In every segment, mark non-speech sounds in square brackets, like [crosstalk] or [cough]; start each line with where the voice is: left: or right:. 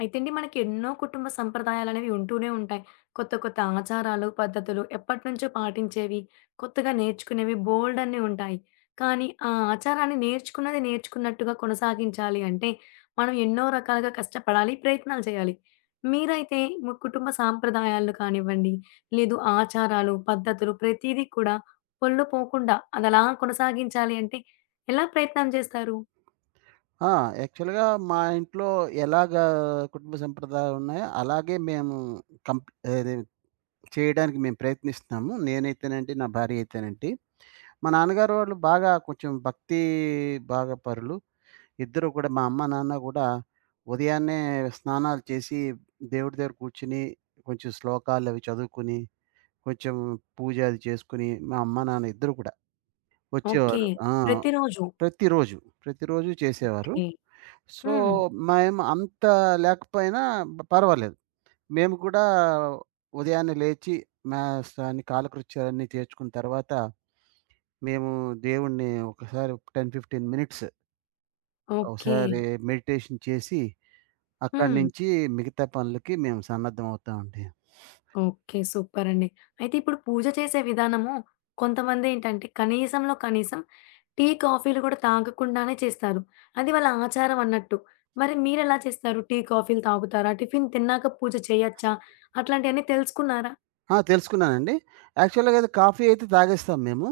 left: అయితే అండి మనకి ఎన్నో కుటుంబ సంప్రదాయాలనేవి ఉంటూనే ఉంటాయి. కొత్త కొత్త ఆచారాలు, పద్ధతులు ఎప్పటినుంచో పాటించేవి, కొత్తగా నేర్చుకునేవి బోలెడన్ని ఉంటాయి. కానీ ఆ ఆచారాన్ని నేర్చుకున్నది నేర్చుకున్నట్టుగా కొనసాగించాలి అంటే మనం ఎన్నో రకాలుగా కష్టపడాలి, ప్రయత్నాలు చేయాలి. మీరైతే మీ కుటుంబ సాంప్రదాయాలను కానివ్వండి, లేదు ఆచారాలు, పద్ధతులు ప్రతీదీ కూడా పొల్లు పోకుండా అదలా కొనసాగించాలి అంటే ఎలా ప్రయత్నం చేస్తారు?
right: ఆ! యాక్చువల్‌గా మా ఇంట్లో ఎలాగా కుటుంబ సంప్రదాయాలు ఉన్నాయో, అలాగే మేము కంప్ అది చేయడానికి మేము ప్రయత్నిస్తున్నాము. నేనైతేనండి, నా భార్య అయితేనండి. మా నాన్నగారు వాళ్ళు బాగా కొంచెం భక్తి బాగా పరులు. ఇద్దరు కూడా మా అమ్మ, నాన్న కూడా ఉదయాన్నే స్నానాలు చేసి, దేవుడి దగ్గర కూర్చొని, కొంచెం శ్లోకాలు అవి చదువుకొని, కొంచెం పూజ అది చేసుకొని, మా అమ్మ, నాన్న ఇద్దరు కూడా
left: ఓకే.
right: వచ్చేవారు.
left: ప్రతిరోజు.
right: ప్రతిరోజు, ప్రతిరోజు చేసేవారు.
left: ఓకే.
right: సో,
left: హ్మ్.
right: మేము అంత లేకపోయినా పర్వాలేదు. మేము కూడా ఉదయాన్నే లేచి మాసాన్ని కాలకృత్యాలన్నీ తీర్చుకున్న తర్వాత, మేము దేవుడిని ఒకసారి 10, 15 మినిట్స్
left: ఓకే.
right: ఒకసారి మెడిటేషన్ చేసి, అక్కడి
left: హ్మ్.
right: నుంచి మిగతా పనులకి మేము సన్నద్ధమవుతామండి.
left: ఓకే. సూపరండి. అయితే ఇప్పుడు పూజ చేసే విధానము కొంతమందేంటంటే కనీసంలో కనీసం టీ, కాఫీలు గూడా తాగకుండానే చేస్తారు. అది వాళ్ళ ఆచారం అన్నట్టు. మరి మీరెలా చేస్తారు? టీ, కాఫీలు తాగుతారా? టిఫిన్ తిన్నాక పూజ చేయొచ్చా? అట్లాంటియన్నీ తెలుసుకున్నారా?
right: తెలుసుకున్నానండి. యాక్చువల్‌గా అది కాఫీ అయితే తాగేస్తాం మేము.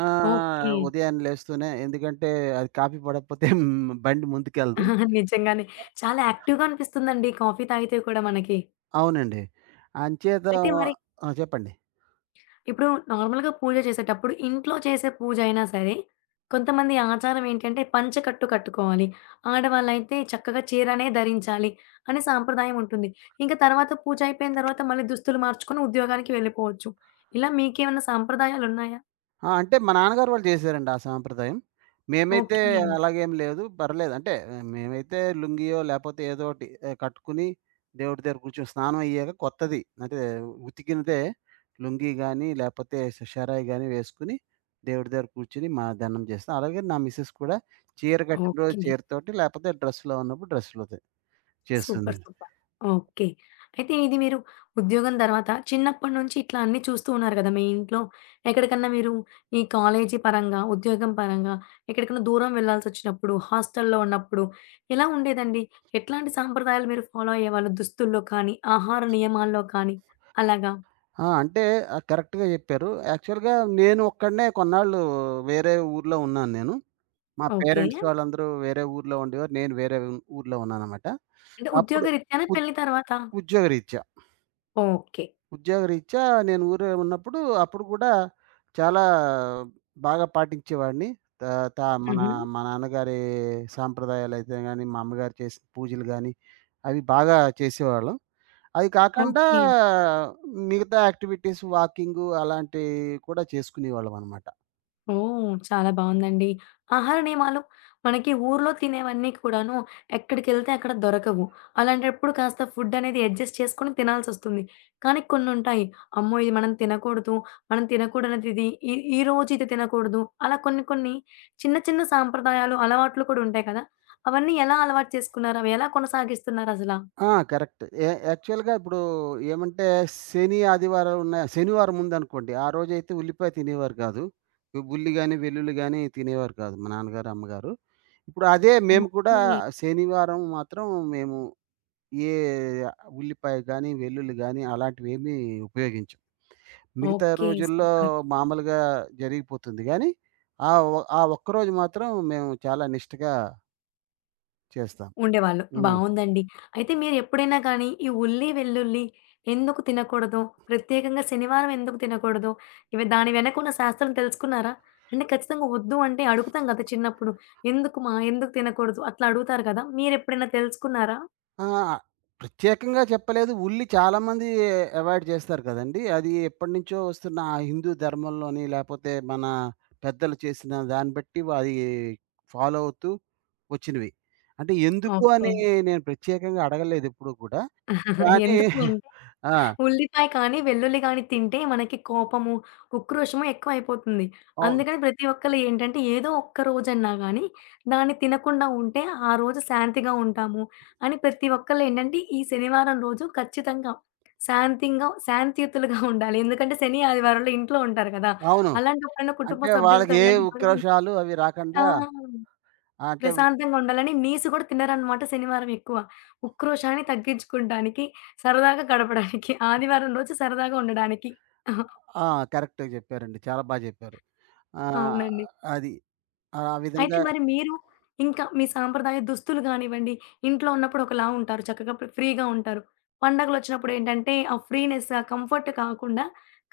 left: ఓకే.
right: ఉదయాన్నే లేస్తూనే ఎందుకంటే, అది కాఫీ పడకపోతే బండి ముందుకెళ్ళదు.
left: [laughs] నిజంగానే. చాలా యాక్టివ్‌గా అనిపిస్తుందండి కాఫీ తాగితే కూడా మనకి.
right: అవునండి. అంచేత
left: అయితే మరి
right: చెప్పండి.
left: ఇప్పుడు నార్మల్‌గా పూజ చేసేటప్పుడు ఇంట్లో చేసే పూజ అయినా సరే, కొంతమంది ఆచారం ఏంటంటే పంచకట్టు కట్టుకోవాలి. ఆడవాళ్ళైతే చక్కగా చీరనే ధరించాలి అనే సాంప్రదాయం ఉంటుంది. ఇంకా తర్వాత పూజ అయిపోయిన తర్వాత మళ్ళీ దుస్తులు మార్చుకొని ఉద్యోగానికి వెళ్ళిపోవచ్చు. ఇలా మీకేమన్నా సాంప్రదాయాలున్నాయా?
right: అంటే మా నాన్నగారు వాళ్ళు చేశారండి ఆ సాంప్రదాయం. మేమైతే
left: ఓకే.
right: అలాగేం లేదు. పర్లేదు. అంటే ఆ, మేమైతే లుంగియో లేపోతే ఏదో ఒకటి కట్టుకుని దేవుడి దగ్గర కూర్చొని స్నానం అయ్యాక కొత్తది అంటే ఉతికినదే లుంగీ గాని, లేపోతే షరాయి గాని వేసుకొని దేవుడి దగ్గర కూర్చొని మా దండం చేస్తాం. అలాగే నా మిసెస్ కూడా చీర కట్టిన రోజు
left: ఓకే.
right: చీరతోటి లేపోతే డ్రెస్‌లో ఉన్నప్పుడు డ్రెస్‌లోదే చేస్తుంది.
left: సూపర్. సూపర్. ఓకే. అయితే ఇది మీరు ఉద్యోగం తర్వాత చిన్నప్పటి నుంచి ఇట్లా అన్నీ చూస్తూ ఉన్నారు కదా! మీ ఇంట్లో ఎక్కడికన్నా మీరు ఈ కాలేజీ పరంగా, ఉద్యోగం పరంగా ఎక్కడికన్నా దూరం వెళ్ళాల్సొచ్చినప్పుడు, హాస్టల్‌లో ఉన్నప్పుడు ఎలా ఉండేదండి? ఎట్లాంటి సాంప్రదాయాలు మీరు ఫాలో అయ్యేవాళ్ళు? దుస్తుల్లో కానీ, ఆహార నియమాల్లో కానీ అలాగా?
right: అంటే కరెక్ట్‌గా చెప్పారు. యాక్చువల్‌గా నేను ఒక్కడినే కొన్నాళ్ళు వేరే ఊర్లో ఉన్నాను నేను. మా
left: ఓకే.
right: పేరెంట్స్ వాళ్ళందరూ వేరే ఊర్లో ఉండేవారు. నేను వేరే ఊర్లో ఉన్నాననమాట.
left: అంటే
right: అప్పుడు
left: ఉద్యోగరీత్యానే
right: ఉ
left: పెళ్లి తర్వాత?
right: ఉద్యోగరీత్యా,
left: ఓకే.
right: ఉద్యోగరీత్యా నేను ఊరే ఉన్నప్పుడు అప్పుడు కూడా చాలా బాగా పాటించేవాడిని. త త మన
left: హుహు.
right: మా నాన్నగారి సాంప్రదాయాలైతే గాని, మా అమ్మగారు చేసిన పూజలు గాని, అవి బాగా చేసేవాళ్ళం. అది కాకుండా
left: ఓకే.
right: మిగతా యాక్టివిటీస్ వాకింగు అలాంటివి కూడా చేసుకునేవాళ్ళమనమాట.
left: ఓహ్! చాలా బావుందండి. ఆహార నియమాలు మనకి ఊర్లో తినేవన్నీ కూడాను ఎక్కడికెళ్తే అక్కడ దొరకవు. అలాంటప్పుడు కాస్త ఫుడ్ అనేది అడ్జస్ట్ చేసుకొని తినాల్సొస్తుంది. కానీ కొన్నుంటాయి. అమ్మో! ఇది మనం తినకూడదు. మనం తినకూడనిది ఇది. ఈ ఈ రోజు ఇది తినకూడదు. అలా కొన్ని కొన్ని చిన్న చిన్న సాంప్రదాయాలు, అలవాట్లు కూడా ఉంటాయి కదా! అవన్నీ ఎలా అలవాటు చేసుకున్నారు? అవి ఎలా కొనసాగిస్తున్నారసలా?
right: కరెక్ట్. యాక్చువల్‌గా ఇప్పుడు ఏమంటే శని, ఆదివారం ఉన్న శనివారం ఉందనుకోండి, ఆ రోజైతే ఉల్లిపాయ తినేవారు కాదు. ఈ ఉల్లి గాని, వెల్లుల్లి గాని తినేవారు కాదు మా నాన్నగారు, అమ్మగారు. ఇప్పుడు అదే మేము కూడా
left: ఓకే.
right: శనివారం మాత్రం మేము ఏ ఉల్లిపాయ గాని, వెల్లుల్లి గాని అలాంటివేమీ ఉపయోగించం. మిగతా
left: ఓకే.
right: రోజుల్లో
left: సూపర్.
right: మామూలుగా జరిగిపోతుంది గానీ, ఆ ఒ ఆ ఒక్కరోజు మాత్రం మేము చాలా నిష్టగా చేస్తాం.
left: ఉండేవాళ్ళు.
right: హ్మ్.
left: బావుందండి. అయితే మీరెప్పుడైనా కానీ ఈ ఉల్లి, వెల్లుల్లి ఎందుకు తినకూడదో, ప్రత్యేకంగా శనివారం ఎందుకు తినకూడదో, ఇవి దాని వెనకున్న శాస్త్రం తెలుసుకున్నారా? అంటే ఖచ్చితంగా వద్దు అంటే అడుగుతాం కదా! చిన్నప్పుడు. ఎందుకుమా? ఎందుకు తినకూడదు? అట్లా అడుగుతారు కదా! మీరెప్పుడైనా తెలుసుకున్నారా?
right: ఆ! ప్రత్యేకంగా చెప్పలేదు. ఉల్లి చాలామంది అవాయిడ్ చేస్తారు కదండీ! అది ఎప్పటినుంచో వస్తున్న ఆ హిందూ ధర్మంలోని, లేపోతే మన పెద్దలు చేసిన దాన్ని బట్టి అది ఫాలో అవుతూ వచ్చినవి. అంటే ఎందుకు అని
left: ఓకే.
right: నేను ప్రత్యేకంగా అడగలేదెప్పుడూ కూడా.
left: [laughs]
right: కానీ
left: ఎందుకు అం,
right: [laughs] ఆ!
left: ఉల్లిపాయ కానీ, వెల్లుల్లి గాని తింటే మనకి కోపము, ఉక్రోషము ఎక్కువైపోతుంది.
right: అవును.
left: అందుకని ప్రతి ఒక్కళ్ళు ఏంటంటే ఏదో ఒక్క రోజన్నా గానీ దాన్ని తినకుండా ఉంటే ఆ రోజు శాంతిగా ఉంటాము అని ప్రతి ఒక్కళ్ళు ఏంటంటే ఈ శనివారం రోజు ఖచ్చితంగా శాంతింగా శాంతియుతులుగా ఉండాలి. ఎందుకంటే శని, ఆదివారాల్లో ఇంట్లో ఉంటారు కదా!
right: అవును.
left: అలాంటప్పుడైనా కుటుంబ
right: అంటే
left: సభ్యులతో
right: వాళ్ళకి
left: ఎలాంటి గొడవలు,
right: ఉక్రోషాలు అవి
left: ఆ,
right: రాకండా అంటే
left: ప్రశాంతంగా ఉండాలని నీసు కూడా తినరనమాట శనివారం ఎక్కువ. ఉక్రోషాన్ని తగ్గించుకుంటానికి, సరదాగా గడపడానికి, ఆదివారం రోజు సరదాగా ఉండడానికి. [laughs]
right: ఆ! కరెక్ట్‌గా జెప్పారండి. చాలా బా జెప్పారు. హ్మ్.
left: అవునండి.
right: అది. ఆ
left: అయితే
right: విధంగా
left: మరి మీరు ఇంకా మీ సాంప్రదాయ దుస్తులు కానివ్వండి, ఇంట్లో ఉన్నప్పుడు ఒకలా ఉంటారు. చక్కగా ఫ్రీగా ఉంటారు. పండగలొచ్చినప్పుడు ఏంటంటే, ఆ ఫ్రీనెస్, ఆ కంఫర్ట్ కాకుండా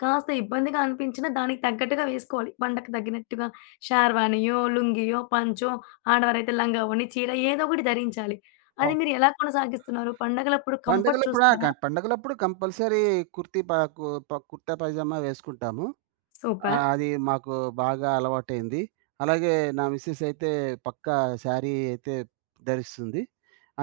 left: కాస్త ఇబ్బందిగా అనిపించినా దానికి తగ్గట్టుగా వేసుకోవాలి. పండగకి తగ్గినట్టుగా షేర్వానియో, లుంగియో, పంచో, ఆడవారైతే లంగా ఓణి, చీర ఏదో ఒకటి ధరించాలి.
right: ఓ
left: అది మీరు ఎలా కొనసాగిస్తున్నారు? పండగలప్పుడు కంఫర్ట్
right: పండుగలప్పుడు ఆ! క
left: చూస్తారా?
right: పండుగలప్పుడు కంపల్సరీ కుర్తీ ప కు ప కుర్తా పైజామా వేసుకుంటాము.
left: సూపర్.
right: అది మాకు బాగా అలవాటైంది. అలాగే నా మిసెస్ అయితే పక్కా శారీ అయితే ధరిస్తుంది.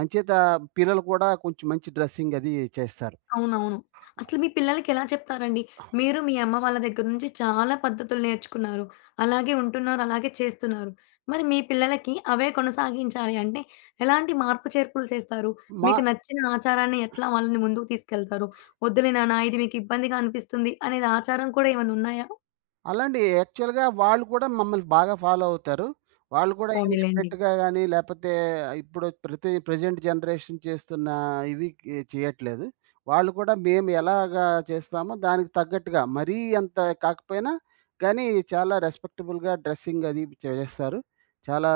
right: అంచేత పిల్లలు కూడా కొంచెం మంచి డ్రెస్సింగ్ అది చేస్తారు.
left: అవునవును. అసలు మీ పిల్లలకెలా చెప్తారండి? మీరు మీ అమ్మ వాళ్ళ దగ్గర నుంచి చాలా పద్ధతులు నేర్చుకున్నారు. అలాగే ఉంటున్నారు, అలాగే చేస్తున్నారు. మరి మీ పిల్లలకి అవే కొనసాగించాలి అంటే ఎలాంటి మార్పు చేర్పులు చేస్తారు?
right: మా
left: మీకు నచ్చిన ఆచారాన్ని ఎట్లా వాళ్ళని ముందుకు తీసుకెళ్తారు? "వద్దులే నాన్న ఇది మీకు ఇబ్బందిగా అనిపిస్తుంది" అనేది ఆచారం కూడా ఏమన్నా ఉన్నాయా?
right: అలాంటి యాక్చువల్‌గా వాళ్ళు కూడా మమ్మల్ని బాగా ఫాలో అవుతారు. వాళ్ళు కూడా ఏమి
left: పోనీలెండి.
right: ఎఫెక్ట్‌గా గాని, లేపోతే ఇప్పుడు ప్రెజెంట్ జనరేషన్ చేస్తున్న ఇవి కి చేయట్లేదు. వాళ్ళు కూడా మేము ఎలాగా చేస్తామో దానికి తగ్గట్టుగా మరీ అంత కాకపోయినా కానీ చాలా రెస్పెక్టబుల్‌గా డ్రెస్సింగ్ అది చేస్తారు. చాలా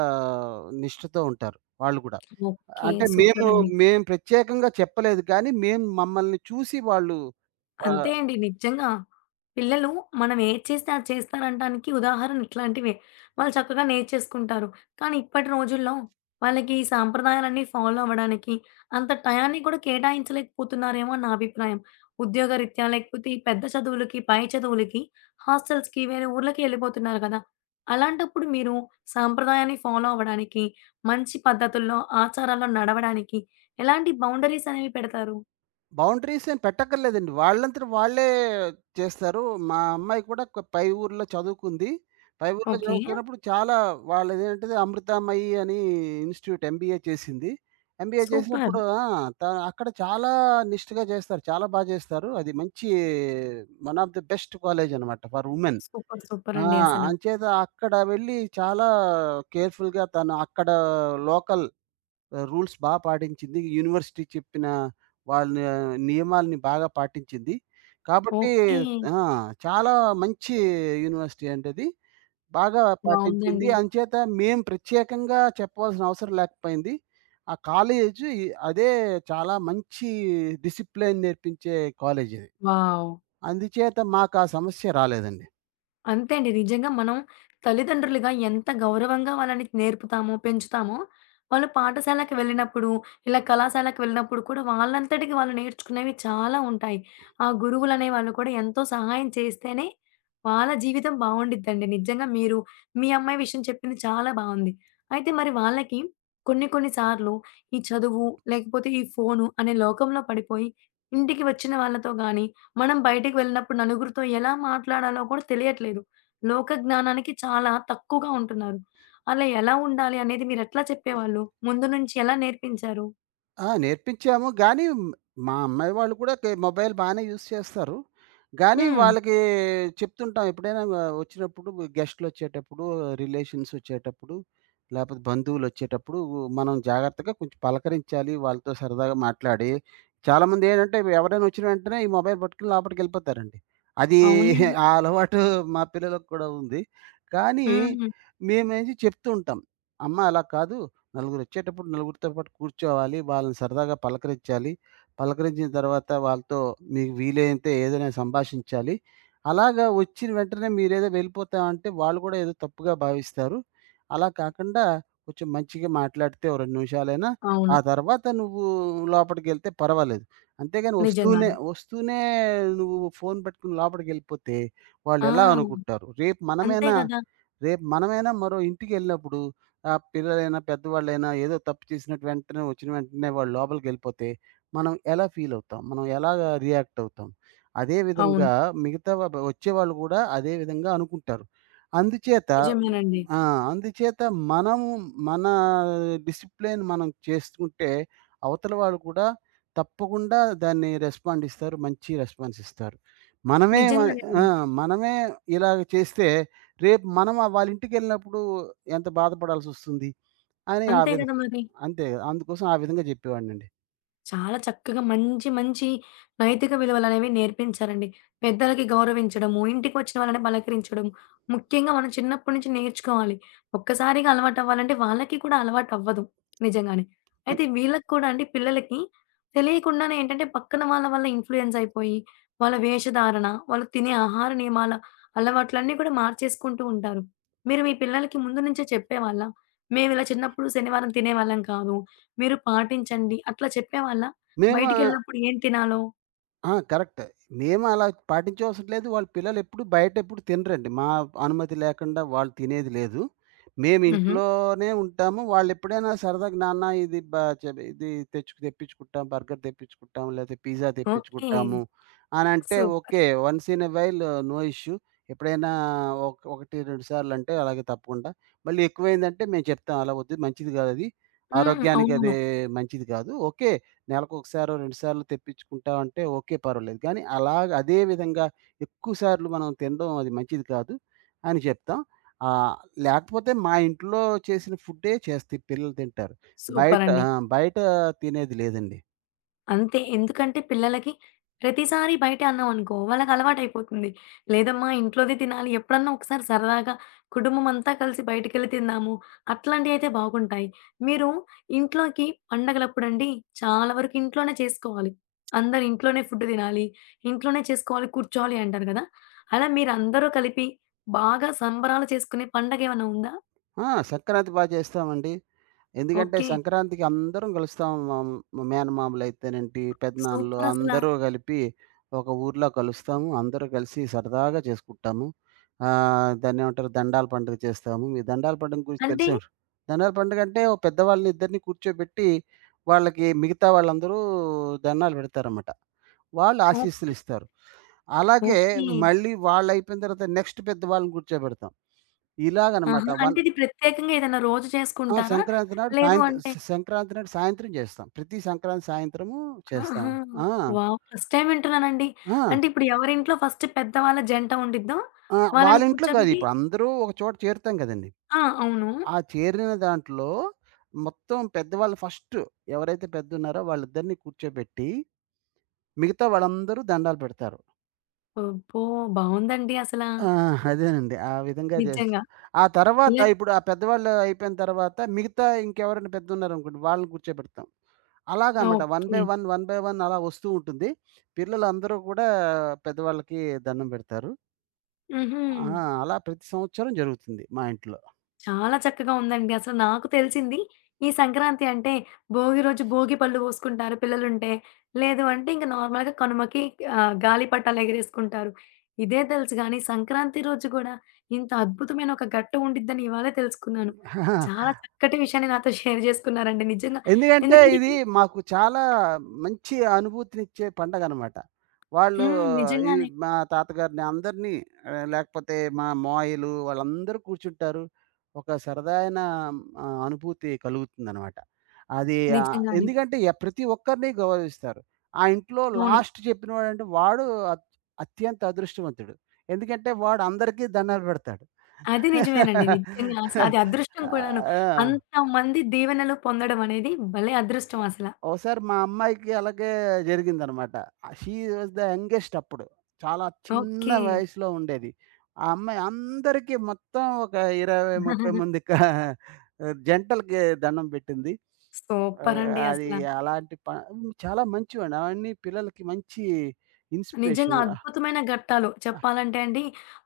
right: నిష్ఠతో ఉంటారు వాళ్ళు కూడా.
left: ఓకే.
right: అంటే మేము
left: సూపరండి.
right: మేము ప్రత్యేకంగా చెప్పలేదు కానీ, మేము మమ్మల్ని చూసి వాళ్ళు ఆహ్
left: అంతే అండి. నిజంగా. పిల్లలు మనం ఏది చేస్తే అది చేస్తారనటానికి ఉదాహరణ ఇట్లాంటివే. వాళ్ళు చక్కగా నేర్చేసుకుంటారు. కానీ ఇప్పటి రోజుల్లో వాళ్ళకి ఈ సాంప్రదాయాలన్నీ ఫాలో అవ్వడానికి అంత టయాన్ని కూడా కేటాయించలేకపోతున్నారేమో అని నా అభిప్రాయం. ఉద్యోగరీత్యా లేకపోతే ఈ పెద్ద చదువులకి, పై చదువులకి హాస్టల్స్‌కి వేరే ఊర్లకి ఎళ్ళిపోతున్నారు కదా! అలాంటప్పుడు మీరు సాంప్రదాయాన్ని ఫాలో అవ్వడానికి, మంచి పద్ధతుల్లో, ఆచారాల్లో నడవడానికి ఎలాంటి బౌండరీస్ అనేవి పెడతారు?
right: బౌండరీస్ ఏం పెట్టక్కర్లేదండి. వాళ్ళంతట వాళ్ళే చేస్తారు. మా అమ్మాయి కూడా పై ఊర్లో చదువుకుంది. పై ఊర్లో
left: ఓకే.
right: చదువుకున్నప్పుడు చాలా వాళ్ళదేంటిది అమృతమయి అని ఇన్‌స్టిట్యూట్ ఎంబీఏ చేసింది. MBA
left: super.
right: చేసినప్పుడు ఆ! త అక్కడ చాలా నిష్ఠగా చేస్తారు. చాలా బా చేస్తారు. అది మంచి one of the best college అనమాట ఫర్ ఉమెన్.
left: సూపర్. సూపర్
right: ఆ!
left: అండి అసల.
right: అంచేత అక్కడ వెళ్ళి చాలా కేర్‌ఫుల్‌గా తను అక్కడ లోకల్ రూల్స్ బా పాటించింది. యూనివర్సిటీ చెప్పిన వాళ్ళ నియమాల్ని బాగా పాటించింది. కాబట్టి
left: ఓకే.
right: ఆ! చాలా మంచి యూనివర్సిటీ అండి అది. బాగా పాటించింది.
left: బావుందండి.
right: అంచేత మేము ప్రత్యేకంగా చెప్పవలసిన అవసరం లేకపోయింది. ఆ కాలేజు అదే చాలా మంచి డిసిప్లిన్ నేర్పించే కాలేజది.
left: వావ్!
right: అందుచేత మాకా సమస్య రాలేదండి.
left: అంతే అండి. నిజంగా మనం తల్లిదండ్రులుగా ఎంత గౌరవంగా వాళ్ళని నేర్పుతామో, పెంచుతామో, వాళ్ళు పాఠశాలకు వెళ్ళినప్పుడు, ఇలా కళాశాలకు వెళ్ళినప్పుడు కూడా వాళ్ళంతటికి వాళ్ళు నేర్చుకునేవి చాలా ఉంటాయి. ఆ గురువులనే వాళ్ళు కూడా ఎంతో సహాయం చేస్తేనే వాళ్ళ జీవితం బావుండిద్దండి. నిజంగా మీరు మీ అమ్మాయి విషయం చెప్పింది చాలా బావుంది. అయితే మరి వాళ్ళకి కొన్ని కొన్ని సార్లు ఈ చదువు, లేకపోతే ఈ ఫోను అనే లోకంలో పడిపోయి, ఇంటికి వచ్చిన వాళ్ళతో గాని, మనం బయటికి వెళ్ళినప్పుడు నలుగురితో ఎలా మాట్లాడాలో కూడా తెలియట్లేదు. లోక జ్ఞానానికి చాలా తక్కువగా ఉంటున్నారు. అలా ఎలా ఉండాలి అనేది మీరెట్లా చెప్పేవాళ్ళు? ముందు నుంచి ఎలా నేర్పించారు?
right: నేర్పించాము. గానీ మా అమ్మాయి వాళ్ళు కూడా మొబైల్ బానే యూజ్ చేస్తారు. గానీ
left: హ్మ్.
right: వాళ్ళకి చెప్తుంటాం ఎప్పుడైనా వచ్చినప్పుడు గెస్ట్‌లొచ్చేటప్పుడు, రిలేషన్స్ వచ్చేటప్పుడు, లేపోతే బంధువులొచ్చేటప్పుడు మనం జాగ్రత్తగా కొంచెం పలకరించాలి. వాళ్ళతో సరదాగా మాట్లాడి చాలామంది ఏంటంటే ఎవరైనా వచ్చిన వెంటనే ఈ మొబైల్ పట్టుకొని లోపటికెళ్ళిపోతారండి. అది
left: అవునండి.
right: ఆ అలవాటు మా పిల్లలకు కూడా ఉంది. కానీ
left: హ్మ్.
right: మేమేంచి చెప్తూ ఉంటాం. అమ్మ అలా కాదు నలుగురొచ్చేటప్పుడు నలుగురితో పాటు కూర్చోవాలి. వాళ్ళని సరదాగా పలకరించాలి. పలకరించిన తర్వాత వాళ్ళతో మీకు వీలైతే ఏదైనా సంభాషించాలి. అలాగా వచ్చిన వెంటనే మీరేదో వెళ్ళిపోతామంటే వాళ్ళు కూడా ఏదో తప్పుగా భావిస్తారు. అలా కాకుండా కొంచెం మంచిగా మాట్లాడితే ఓ 2 నిమిషాలైనా,
left: అవును.
right: ఆ తర్వాత నువ్వు లోపటికెళ్తే పర్వాలేదు. అంతేగాని
left: నిజంగానే.
right: వస్తూనే నువ్వు ఫోను పట్టుకుని లోపలికెళ్ళిపోతే
left: ఆ!
right: వాళ్ళెలా అనుకుంటారు?
left: అంతే గదా!
right: రేపు మనమైనా మరో ఇంటికెళ్ళినప్పుడు ఆ పిల్లలైనా, పెద్దవాళ్ళైనా ఏదో తప్పు చేసినట్టు వచ్చిన వెంటనే వాళ్ళు లోపలికెళ్ళిపోతే, మనం ఎలా ఫీల్ అవుతాం? మనం ఎలాగా రియాక్ట్ అవుతాం? అదే
left: అవును.
right: విధంగా మిగతా వ వచ్చేవాళ్ళు కూడా అదే విధంగా అనుకుంటారు. అందుచేత
left: నిజమేనండి.
right: ఆ! అందుచేత మనము మన డిసిప్లిన్ మనం చేసుకుంటే, అవతల వాళ్ళు కూడా తప్పకుండా దాన్ని రెస్పాండ్ ఇస్తారు. మంచి రెస్పాన్స్ ఇస్తారు. మనమే మ
left: నిజంగానే
right: ఆ!
left: అండి.
right: మనమే ఇలాగ చేస్తే రేపు మనం ఆ వాళ్ళ ఇంటికెళ్ళినప్పుడు ఎంత బాధపడాల్సొస్తుంది అని ఆ
left: అంతే
right: విధం
left: గదా మరి!
right: అంతే. అందుకోసం ఆ విధంగా జెప్పేవాడినండి.
left: చాలా చక్కగా మంచి, మంచి నైతిక విలువలనేవి నేర్పించారండి. పెద్దలకి గౌరవించడము, ఇంటికి వచ్చిన వాళ్ళని పలకరించడం, ముఖ్యంగా మనం చిన్నప్పటి నుంచి నేర్చుకోవాలి. ఒక్కసారిగా అలవాటవ్వాలంటే వాళ్ళకి కూడా అలవాటవ్వదు నిజంగానే.
right: అన్
left: అయితే వీళ్ళకి కూడా అండి పిల్లలకి తెలియకుండానే ఏంటంటే పక్కన వాళ్ళ వల్ల ఇన్‌ఫ్లూయెన్స్ అయిపోయి, వాళ్ళ వేషధారణ, వాళ్ళు తినే ఆహార నియమాల అలవాట్లన్నీ కూడా మార్చేసుకుంటూ ఉంటారు. మీరు మీ పిల్లలకి ముందు నుంచే చెప్పేవాళ్ళా? మేమిలా చిన్నప్పుడు శనివారం తినేవాళ్ళం కాదు. మీరు పాటించండి. అట్లా చెప్పేవాళ్ళా?
right: మేము
left: బయటికెళ్ళినప్పుడు ఏం తినాలో?
right: కరెక్ట్. మేము అలా పాటించవసరం లేదు. వాళ్ళ పిల్లలెప్పుడు బయటెప్పుడు తినరండి. మా అనుమతి లేకుండా వాళ్ళు తినేది లేదు. మేము
left: హుహు.
right: ఇంట్లోనే ఉంటాము. వాళ్ళెప్పుడైనా సరదాగా నాన్న ఇది బ చె ఇది తెచ్చుకు తెప్పించుకుంటాం. బర్గర్ తెప్పించుకుంటాం. లేతే పిజ్జా
left: ఓకే.
right: తెప్పించుకుంటాము అనంటే
left: super.
right: Okay. Once in a while no issue. ఎప్పుడైనా ఒక 1, 2 సార్లంటే అలాగే తప్పకుండా. మళ్ళీ ఎక్కువైందంటే మేము చెప్తాం. అలా వద్దు మంచిది కాదది.
left: హ్మ్.
right: ఆరోగ్యానికి అది
left: అవునవును.
right: మంచిది కాదు. ఓకే. నెలకు ఒకసారో, 2 సార్లు తెప్పించుకుంటా అంటే ఓకే పర్వాలేదు. కానీ అలాగ అదే విధంగా ఎక్కువ సార్లు మనం తినడం అది మంచిది కాదు అని చెప్తాం. ఆహ్, లేకపోతే మా ఇంట్లో చేసిన ఫుడ్డే చేస్తే పిల్లలు తింటారు. బయట
left: సూపరండి.
right: ఆ! బయట తినేది లేదండి.
left: అంతే. ఎందుకంటే పిల్లలకి ప్రతిసారి బయటే అన్నామనుకో వాళ్ళకలవాటయిపోతుంది. లేదమ్మా ఇంట్లోదే తినాలి. ఎప్పుడన్నా ఒకసారి సరదాగా కుటుంబమంతా కలిసి బయటికెళ్ళి తిందాము. అట్లాంటియయితే బాగుంటాయి. మీరు ఇంట్లోకి పండగలప్పుడండి చాలా వరకు ఇంట్లోనే చేసుకోవాలి. అందరూ ఇంట్లోనే ఫుడ్ తినాలి. ఇంట్లోనే చేసుకోవాలి, కూర్చోవాలి అంటారు గదా! అలా మీరందరూ కలిపి బాగా సంబరాలు చేసుకునే పండగేమన్నా ఉందా?
right: సంక్రాంతి బా చేస్తామండి. ఎందుకంటే
left: ఓకే.
right: సంక్రాంతికి అందరం కలుస్తాం. మా మా మేనమామలైతేనేంటి, పెదనాన్నలు
left: సూపరసల.
right: అందరూ కలిపి ఒక ఊర్లో కలుస్తాము. అందరూ కలిసి సరదాగా చేసుకుంటాము. దాన్నేమంటారు దండాల పండుగ చేస్తాము. ఈ దండాల పండుగ గురించి
left: అంటే
right: తెలిసే ఉం దండాల పండుగ అంటే ఓ పెద్దవాళ్ళని ఇద్దరిని కూర్చోబెట్టి, వాళ్ళకి మిగతా వాళ్ళందరూ దండాలు పెడతారన్నమాట. వాళ్ళు ఆశీస్సులు
left: ఓకే.
right: ఇస్తారు. అలాగే
left: ఓకే.
right: మళ్ళీ వాళ్ళయిపోయిన తర్వాత నెక్స్ట్ పెద్దవాళ్ళని కూర్చోబెడతాం. ఇలాగనమాట.
left: ఆహా!
right: వన్
left: అంటే ఇది ప్రత్యేకంగా ఏదైనా రోజు
right: ఆ!
left: చేసుకుంటారా? లేదు అంటే
right: సంక్రాంతి నాడు సాయంత్రం జేస్తాం. ప్రతి సంక్రాంతి సాయంత్రము చేస్తాం.
left: ఆహా!
right: ఆ!
left: వావ్! ఫస్ట్ టైమ్ వింటున్నానండి.
right: ఆ!
left: అంటే ఇప్పుడు ఎవరింట్లో ఫస్ట్ పెద్దవాళ్ళ జంట ఉండిద్దో,
right: ఆ! వాళ్ళ
left: వాళ్ళని
right: ఇంట్లో గాదు.
left: కూర్చోబెట్టి
right: ఇప్పుడు అందరూ ఒక చోట చేరుతాం గదండీ.
left: ఆ! అవును.
right: ఆ చేరిన దాంట్లో మొత్తం పెద్దవాళ్ళు ఫస్ట్ ఎవరైతే పెద్దలున్నారో వాళ్ళిద్దరిని కూర్చోబెట్టి, మిగతా వాళ్ళందరూ దండాలు పెడతారు.
left: అబ్బో! బావుందండి అసల.
right: ఆ! అదేనండి. ఆ విధంగా చేసి
left: నిజంగా.
right: ఆ తర్వాత
left: ఇలా
right: ఇప్పుడు ఆ పెద్దవాళ్ళు అయిపోయిన తర్వాత మిగతా ఇంకెవరైనా పెద్దలున్నారనుకోండి వాళ్ళని కూర్చోబెడతాం. అలాగనమాట.
left: ఓకే.
right: వన్ బై వన్ అలా వస్తూ ఉంటుంది. పిల్లలందరూ కూడా పెద్దవాళ్ళకి దండం పెడతారు.
left: హుహు.
right: ఆ! అలా ప్రతి సంవత్సరం జరుగుతుంది మా ఇంట్లో.
left: చాలా చక్కగా ఉందండి. అసలు నాకు తెలిసింది ఈ సంక్రాంతి అంటే భోగి రోజు భోగి పళ్ళు పోసుకుంటారు పిల్లలుంటే. లేదు అంటే ఇంక నార్మల్‌గా కనుమకి ఆహ్, గాలిపటాలు ఎగరేసుకుంటారు. ఇదే తెలుసు గానీ సంక్రాంతి రోజు గూడా ఇంత అద్భుతమైన ఒక ఘట్టం ఉండిద్దని ఇవాళే తెలుసుకున్నాను. చాలా చక్కటి విషయాన్ని నాతో షేర్ జేసుకున్నారండి నిజంగా.
right: ఎందుకంటే
left: ఎందుకంటే
right: ఇది
left: ఇది
right: మాకు చాలా మంచి అనుభూతినిచ్చే పండగనమాట. వాళ్ళు
left: హ్మ్.
right: ఈ
left: నిజంగానే.
right: మా తాతగారిని అందరినీ లేకపోతే మా మావయ్యలు వాళ్ళందరూ కూర్చుంటారు. ఒక సరదాయన అనుభూతి కలుగుతుందనమాట.
left: నిజంగానే.
right: ఎందుకంటే ప్రతి ఒక్కరిని గౌరవిస్తారు. ఆ ఇంట్లో
left: అవును.
right: లాస్ట్ చెప్పినవాడంటే వాడు అంటే వాడు అత్ అత్యంత అదృష్టవంతుడు. ఎందుకంటే వాడు అందరికీ దండాలు పెడతాడు.
left: అది నిజమేనండి. నిజంగా అసలు అది
right: [laughs]
left: అదృష్టం
right: ఆ!
left: కూడాను.
right: ఆ!
left: అంతమంది దీవెనలు పొందడం అనేది భలే అదృష్టం అసల.
right: ఓసారి మా అమ్మాయికి అలాగే జరిగిందనమాట. షీ వాస్ ద యంగెస్ట్ అప్పుడు. చాలా చిన్న
left: ఓకే.
right: వయసులో ఉండేది. ఆ అమ్మాయి అందరికీ మొత్తం ఒక 20, 30 మంది [laughs] జంటలకి దండం పెట్టింది.
left: సూపర్
right: ఆహ్,
left: అండి
right: అది
left: అసల.
right: అలాంటి ప చాలా మంచివండి. అవన్నీ పిల్లలకి మంచి
left: నిజంగా
right: ఇన్‌స్పిరేషన్. ఆహ్,
left: అద్భుతమైన ఘట్టాలు.
right: ఆహ్,
left: చెప్పాలంటే అండి,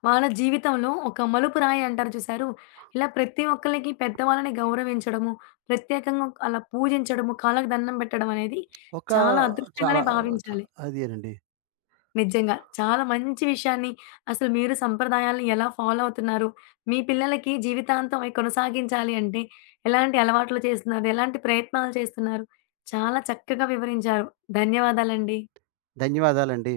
left: వాళ్ళ జీవితంలో ఒక మలుపు రాయి అంటారు చూసారు? ఇలా ప్రతి ఒక్కళ్ళకి పెద్దవాళ్ళని గౌరవించడము, ప్రత్యేకంగా అలా పూజించడము, కాళ్ళకి దండం పెట్టడం అనేది
right: ఒక
left: చాలా
right: చాలా
left: అదృష్టంగానే
right: చాలా
left: భావించాలి.
right: అదేనండి.
left: నిజంగా. చాలా మంచి విషయాన్ని అసలు మీరు సంప్రదాయాలను ఎలా ఫాలో అవుతున్నారు? మీ పిల్లలకి జీవితాంతం అవి కొనసాగించాలి అంటే ఎలాంటి అలవాట్లు చేస్తున్నారు? ఎలాంటి ప్రయత్నాలు చేస్తున్నారు? చాలా చక్కగా వివరించారు. ధన్యవాదాలండి.
right: ధన్యవాదాలండి.